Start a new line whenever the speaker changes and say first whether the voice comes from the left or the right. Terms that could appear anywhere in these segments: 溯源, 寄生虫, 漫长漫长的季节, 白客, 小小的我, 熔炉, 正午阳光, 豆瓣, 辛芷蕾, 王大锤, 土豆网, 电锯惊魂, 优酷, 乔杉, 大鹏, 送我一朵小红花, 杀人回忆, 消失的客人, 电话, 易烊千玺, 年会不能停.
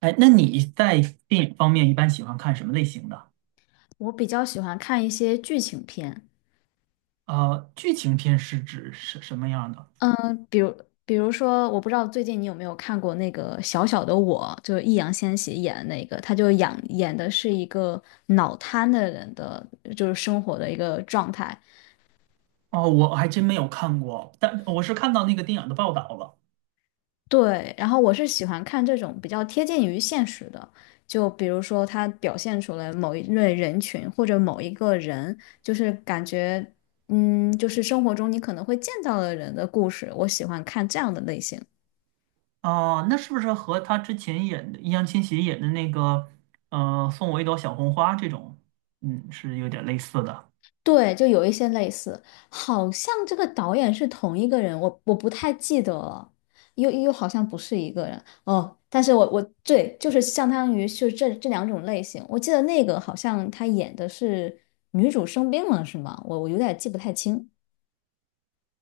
right: 哎，那你在电影方面一般喜欢看什么类型的？
left: 我比较喜欢看一些剧情片。
right: 剧情片是指什么样的？
left: 嗯，比如比如说，我不知道最近你有没有看过那个《小小的我》，就是易烊千玺演的那个，他就演的是一个脑瘫的人的，就是生活的一个状态。
right: 哦，我还真没有看过，但我是看到那个电影的报道了。
left: 对，然后我是喜欢看这种比较贴近于现实的，就比如说他表现出来某一类人群或者某一个人，就是感觉，就是生活中你可能会见到的人的故事，我喜欢看这样的类型。
right: 哦，那是不是和他之前演的易烊千玺演的那个，送我一朵小红花这种，嗯，是有点类似的。
left: 对，就有一些类似，好像这个导演是同一个人，我不太记得了，又好像不是一个人哦。但是我对，就是相当于是这两种类型，我记得那个好像他演的是女主生病了，是吗？我有点记不太清。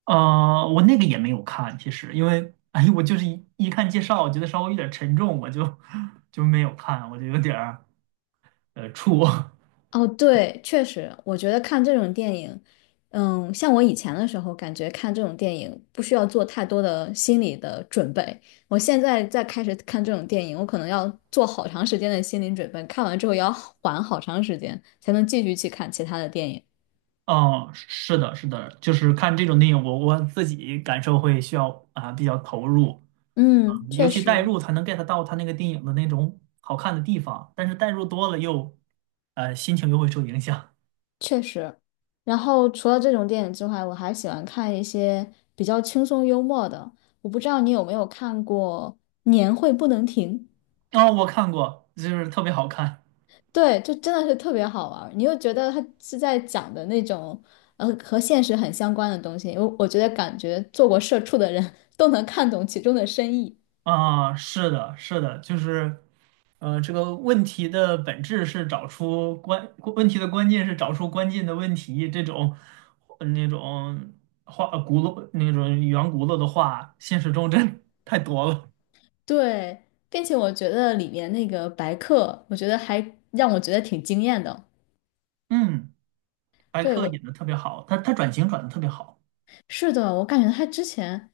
right: 我那个也没有看，其实因为，哎，我就是一看介绍，我觉得稍微有点沉重，我就 就没有看，我就有点儿怵。
left: 哦，对，确实，我觉得看这种电影，像我以前的时候，感觉看这种电影不需要做太多的心理的准备。我现在再开始看这种电影，我可能要做好长时间的心理准备，看完之后也要缓好长时间，才能继续去看其他的电影。
right: 哦，是的，是的，就是看这种电影，我自己感受会需要啊、比较投入，
left: 嗯，
right: 嗯，尤
left: 确
right: 其代
left: 实
right: 入才能 get 到他那个电影的那种好看的地方，但是代入多了又，呃，心情又会受影响。
left: 确实。然后除了这种电影之外，我还喜欢看一些比较轻松幽默的。我不知道你有没有看过《年会不能停》。
right: 啊、我看过，就是特别好看。
left: 对，就真的是特别好玩儿你又觉得他是在讲的那种，和现实很相关的东西。我觉得感觉做过社畜的人 都能看懂其中的深意。
right: 啊、是的，是的，就是。呃，这个问题的本质是找出关，问题的关键是找出关键的问题。这种那种话，呃轱辘那种圆轱辘的话，现实中真太多了。
left: 对，并且我觉得里面那个白客，我觉得还让我觉得挺惊艳的。
right: 嗯，白
left: 对，
right: 客
left: 我
right: 演的特别好，他转型转的特别好。
left: 是的，我感觉他之前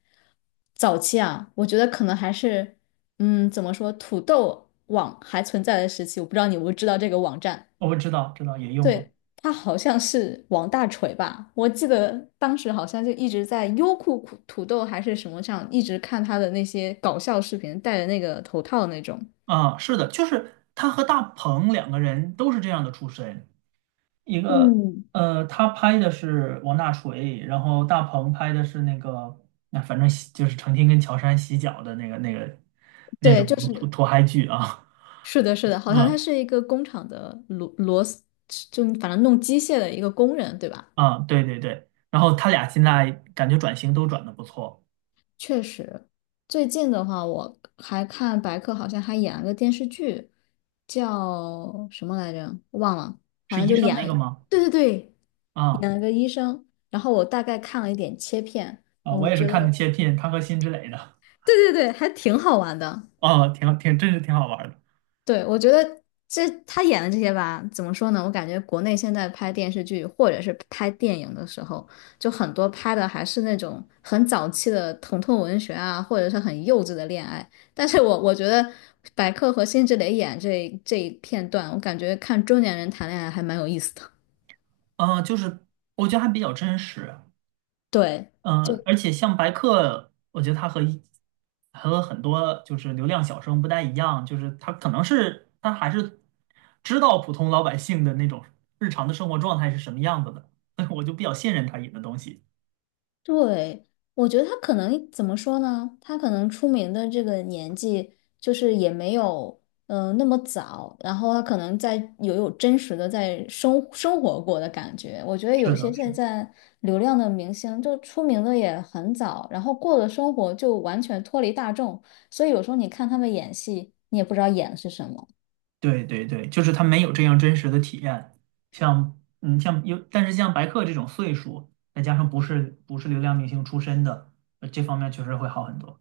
left: 早期啊，我觉得可能还是，怎么说，土豆网还存在的时期，我不知道你有没有知道这个网站。
right: 我知道，知道也用过。
left: 对，他好像是王大锤吧？我记得当时好像就一直在优酷土豆还是什么上，一直看他的那些搞笑视频，戴着那个头套那种。
right: 啊，是的，就是他和大鹏两个人都是这样的出身。一个
left: 嗯，
right: 他拍的是王大锤，然后大鹏拍的是那个，那反正洗就是成天跟乔杉洗脚的那个那
left: 对，
right: 种
left: 就
right: 土
left: 是
right: 土嗨剧啊，
left: 是的，是的，好像他
right: 嗯。
left: 是一个工厂的螺丝，就反正弄机械的一个工人，对吧？
right: 啊，对对对，然后他俩现在感觉转型都转的不错，
left: 确实，最近的话，我还看白客好像还演了个电视剧，叫什么来着？忘了，反
right: 是
left: 正
right: 医
left: 就
right: 生
left: 演
right: 那
left: 了。
right: 个吗？
left: 对对对，
right: 啊
left: 生，然后我大概看了一点切片，
right: 啊，我
left: 我
right: 也是
left: 觉得
right: 看的切片，他和辛芷蕾的，
left: 对对对，还挺好玩的。
right: 啊，挺挺真是挺好玩的。
left: 对，我觉得这他演的这些吧，怎么说呢？我感觉国内现在拍电视剧或者是拍电影的时候，就很多拍的还是那种很早期的疼痛文学啊，或者是很幼稚的恋爱。但是我觉得白客和辛芷蕾演这一片段，我感觉看中年人谈恋爱还蛮有意思的。
right: 啊，就是我觉得还比较真实，
left: 对。就。
right: 嗯，而且像白客，我觉得他和一和很多就是流量小生不太一样，就是他可能是他还是知道普通老百姓的那种日常的生活状态是什么样子的，所以我就比较信任他演的东西。
left: 对，我觉得他可能怎么说呢？他可能出名的这个年纪，就是也没有那么早，然后他可能在有真实的在生活过的感觉。我觉得有
right: 是的，
left: 些
right: 是
left: 现
right: 的，
left: 在流量的明星，就出名的也很早，然后过的生活就完全脱离大众，所以有时候你看他们演戏，你也不知道演的是什么。
right: 对对对，就是他没有这样真实的体验，像嗯像有，但是像白客这种岁数，再加上不是流量明星出身的，这方面确实会好很多。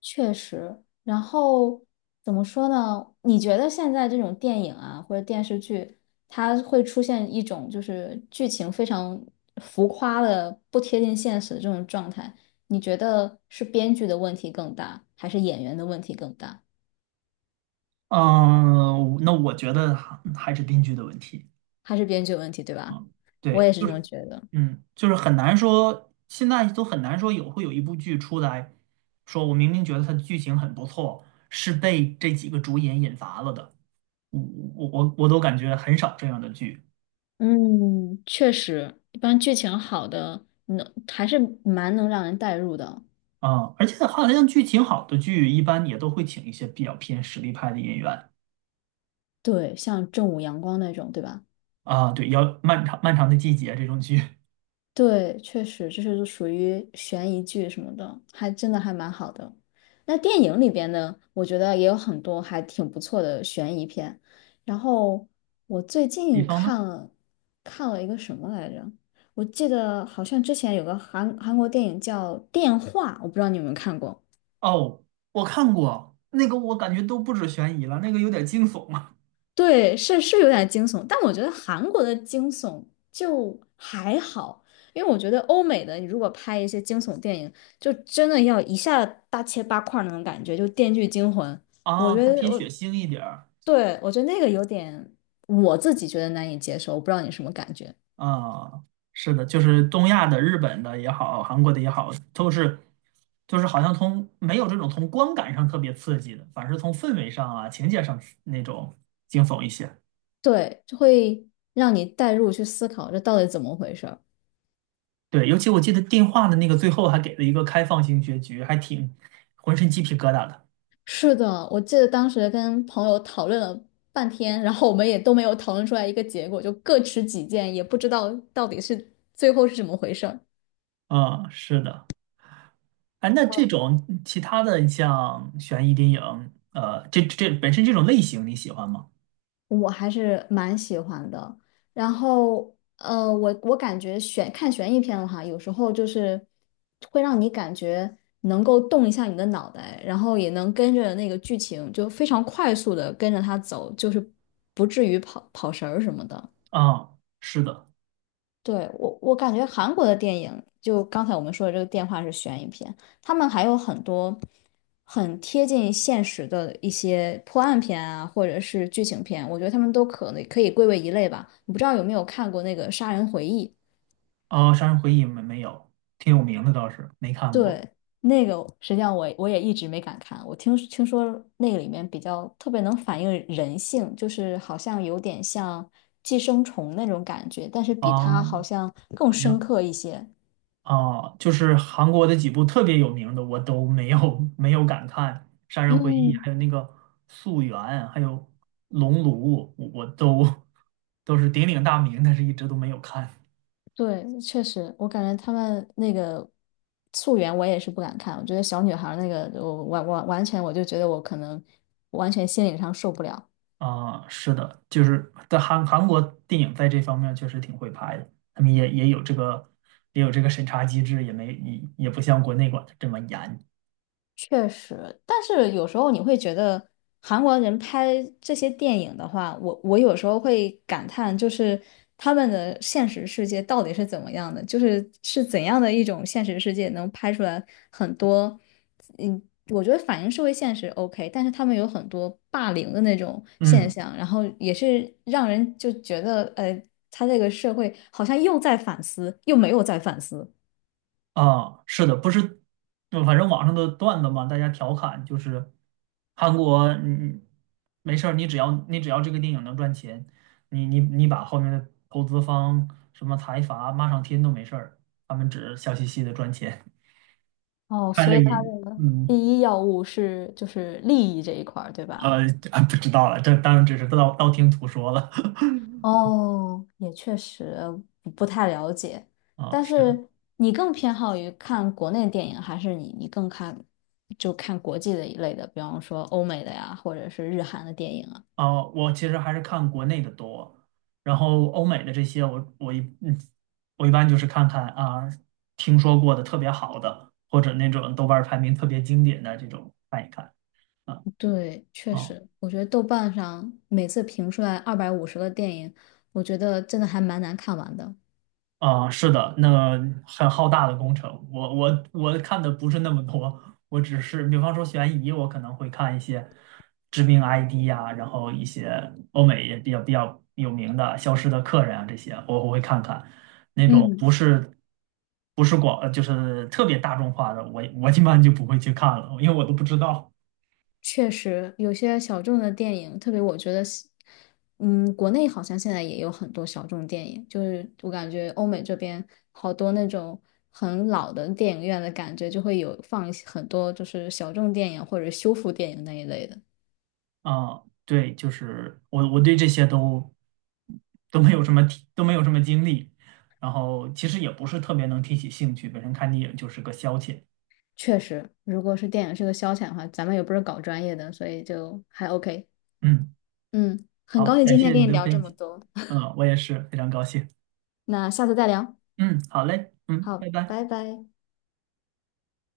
left: 确实，然后怎么说呢？你觉得现在这种电影啊，或者电视剧，它会出现一种就是剧情非常浮夸的、不贴近现实的这种状态？你觉得是编剧的问题更大，还是演员的问题更大？
right: 嗯，那我觉得还是编剧的问题。
left: 还是编剧的问题，对吧？我
right: 对，
left: 也是
right: 就
left: 这么
right: 是。
left: 觉得。
right: 嗯，就是很难说，现在都很难说有会有一部剧出来，说我明明觉得它的剧情很不错，是被这几个主演引乏了的。我我我都感觉很少这样的剧。
left: 嗯，确实，一般剧情好的，能还是蛮能让人代入的。
right: 啊，而且好像剧情好的剧一般也都会请一些比较偏实力派的演员。
left: 对，像正午阳光那种，对吧？
right: 啊。对，要漫长漫长的季节这种剧，
left: 对，确实，这是属于悬疑剧什么的，还真的还蛮好的。那电影里边呢，我觉得也有很多还挺不错的悬疑片。然后我最
right: 比
left: 近
right: 方呢，
left: 看了一个什么来着？我记得好像之前有个韩国电影叫《电话》，我不知道你有没有看过。
right: 哦，我看过那个，我感觉都不止悬疑了，那个有点惊悚啊。
left: 对，是是有点惊悚，但我觉得韩国的惊悚就还好，因为我觉得欧美的你如果拍一些惊悚电影，就真的要一下大切八块儿那种感觉，就《电锯惊魂》，我
right: 啊，
left: 觉
right: 它
left: 得
right: 偏血
left: 我
right: 腥一点儿。
left: 对我觉得那个有点我自己觉得难以接受，我不知道你什么感觉，
right: 啊，是的，就是东亚的、日本的也好，韩国的也好，都是，就是好像从没有这种从观感上特别刺激的，反而是从氛围上啊、情节上那种惊悚一些。
left: 对，就会让你带入去思考这到底怎么回事儿
right: 对，尤其我记得电话的那个最后还给了一个开放性结局，还挺浑身鸡皮疙瘩的。
left: 是的，我记得当时跟朋友讨论了半天，然后我们也都没有讨论出来一个结果，就各持己见，也不知道到底是最后是怎么回事儿。
right: 嗯，是的。哎，那这种其他的你像悬疑电影，这本身这种类型你喜欢吗？
left: 我还是蛮喜欢的。然后，我感觉看悬疑片的话，有时候就是会让你感觉能够动一下你的脑袋，然后也能跟着那个剧情就非常快速的跟着它走，就是不至于跑跑神儿什么的。
right: 啊、是的。
left: 对，我，我感觉韩国的电影，就刚才我们说的这个电话是悬疑片，他们还有很多很贴近现实的一些破案片啊，或者是剧情片，我觉得他们都可能可以归为一类吧。你不知道有没有看过那个《杀人回忆》？
right: 哦，《杀人回忆》没有，挺有名的倒是，没看过。
left: 对，那个实际上我也一直没敢看，我听说那个里面比较特别能反映人性，就是好像有点像寄生虫那种感觉，但是比它
right: 哦，
left: 好像更
right: 还
left: 深
right: 有。
left: 刻一些。
right: 啊，就是韩国的几部特别有名的，我都没有 没有敢看，《杀人回忆》，
left: 嗯。
right: 还有那个《溯源》，还有《熔炉》，我都都是鼎鼎大名，但是一直都没有看。
left: 对，确实，我感觉他们那个溯源我也是不敢看，我觉得小女孩儿那个，我完全我就觉得我可能完全心理上受不了，
right: 啊、是的，就是在韩国电影在这方面确实挺会拍的，他们也有这个也有这个审查机制，也没也也不像国内管的这么严。
left: 确实，但是有时候你会觉得韩国人拍这些电影的话，我有时候会感叹，就是他们的现实世界到底是怎么样的，就是是怎样的一种现实世界能拍出来很多，嗯，我觉得反映社会现实 OK,但是他们有很多霸凌的那种现
right: 嗯。
left: 象，然后也是让人就觉得，他这个社会好像又在反思，又没有在反思。
right: 啊，是的，不是，就反正网上的段子嘛，大家调侃就是韩国，嗯，没事儿，你只要这个电影能赚钱，你把后面的投资方什么财阀骂上天都没事儿，他们只笑嘻嘻的赚钱，
left: 哦，
right: 看
left: 所
right: 了
left: 以它
right: 你，
left: 的第
right: 嗯，
left: 一要务是就是利益这一块儿，对吧？
right: 呃，啊，不知道了，这当然只是道听途说了，
left: 哦，也确实不不太了解。
right: 啊，
left: 但
right: 是。的。
left: 是你更偏好于看国内电影，还是你更看就看国际的一类的，比方说欧美的呀，或者是日韩的电影啊？
right: 我其实还是看国内的多，然后欧美的这些我，我一嗯，我一般就是看看啊，听说过的特别好的，或者那种豆瓣儿排名特别经典的这种看一看啊。
left: 对，确
right: 啊。
left: 实，我觉得豆瓣上每次评出来250个电影，我觉得真的还蛮难看完的。
right: 啊，是的，那个很浩大的工程，我看的不是那么多，我只是比方说悬疑，我可能会看一些知名 ID 呀、然后一些欧美也比较有名的《消失的客人》啊这些，我会看看。那种
left: 嗯，
right: 不是，就是特别大众化的，我我一般就不会去看了，因为我都不知道。
left: 确实，有些小众的电影，特别我觉得西嗯，国内好像现在也有很多小众电影，就是我感觉欧美这边好多那种很老的电影院的感觉，就会有放一些很多就是小众电影或者修复电影那一类的。
right: 啊，对，就是我对这些都没有什么提，都没有什么经历，然后其实也不是特别能提起兴趣，本身看电影就是个消遣。
left: 确实，如果是电影是个消遣的话，咱们也不是搞专业的，所以就还 OK。
right: 嗯，
left: 嗯，很高
right: 好，
left: 兴
right: 感
left: 今天
right: 谢
left: 跟
right: 你
left: 你
right: 的
left: 聊这
right: 分
left: 么
right: 享，
left: 多，
right: 嗯，我也是非常高兴。
left: 那下次再聊。
right: 嗯，好嘞，嗯，
left: 好，
right: 拜拜。
left: 拜拜。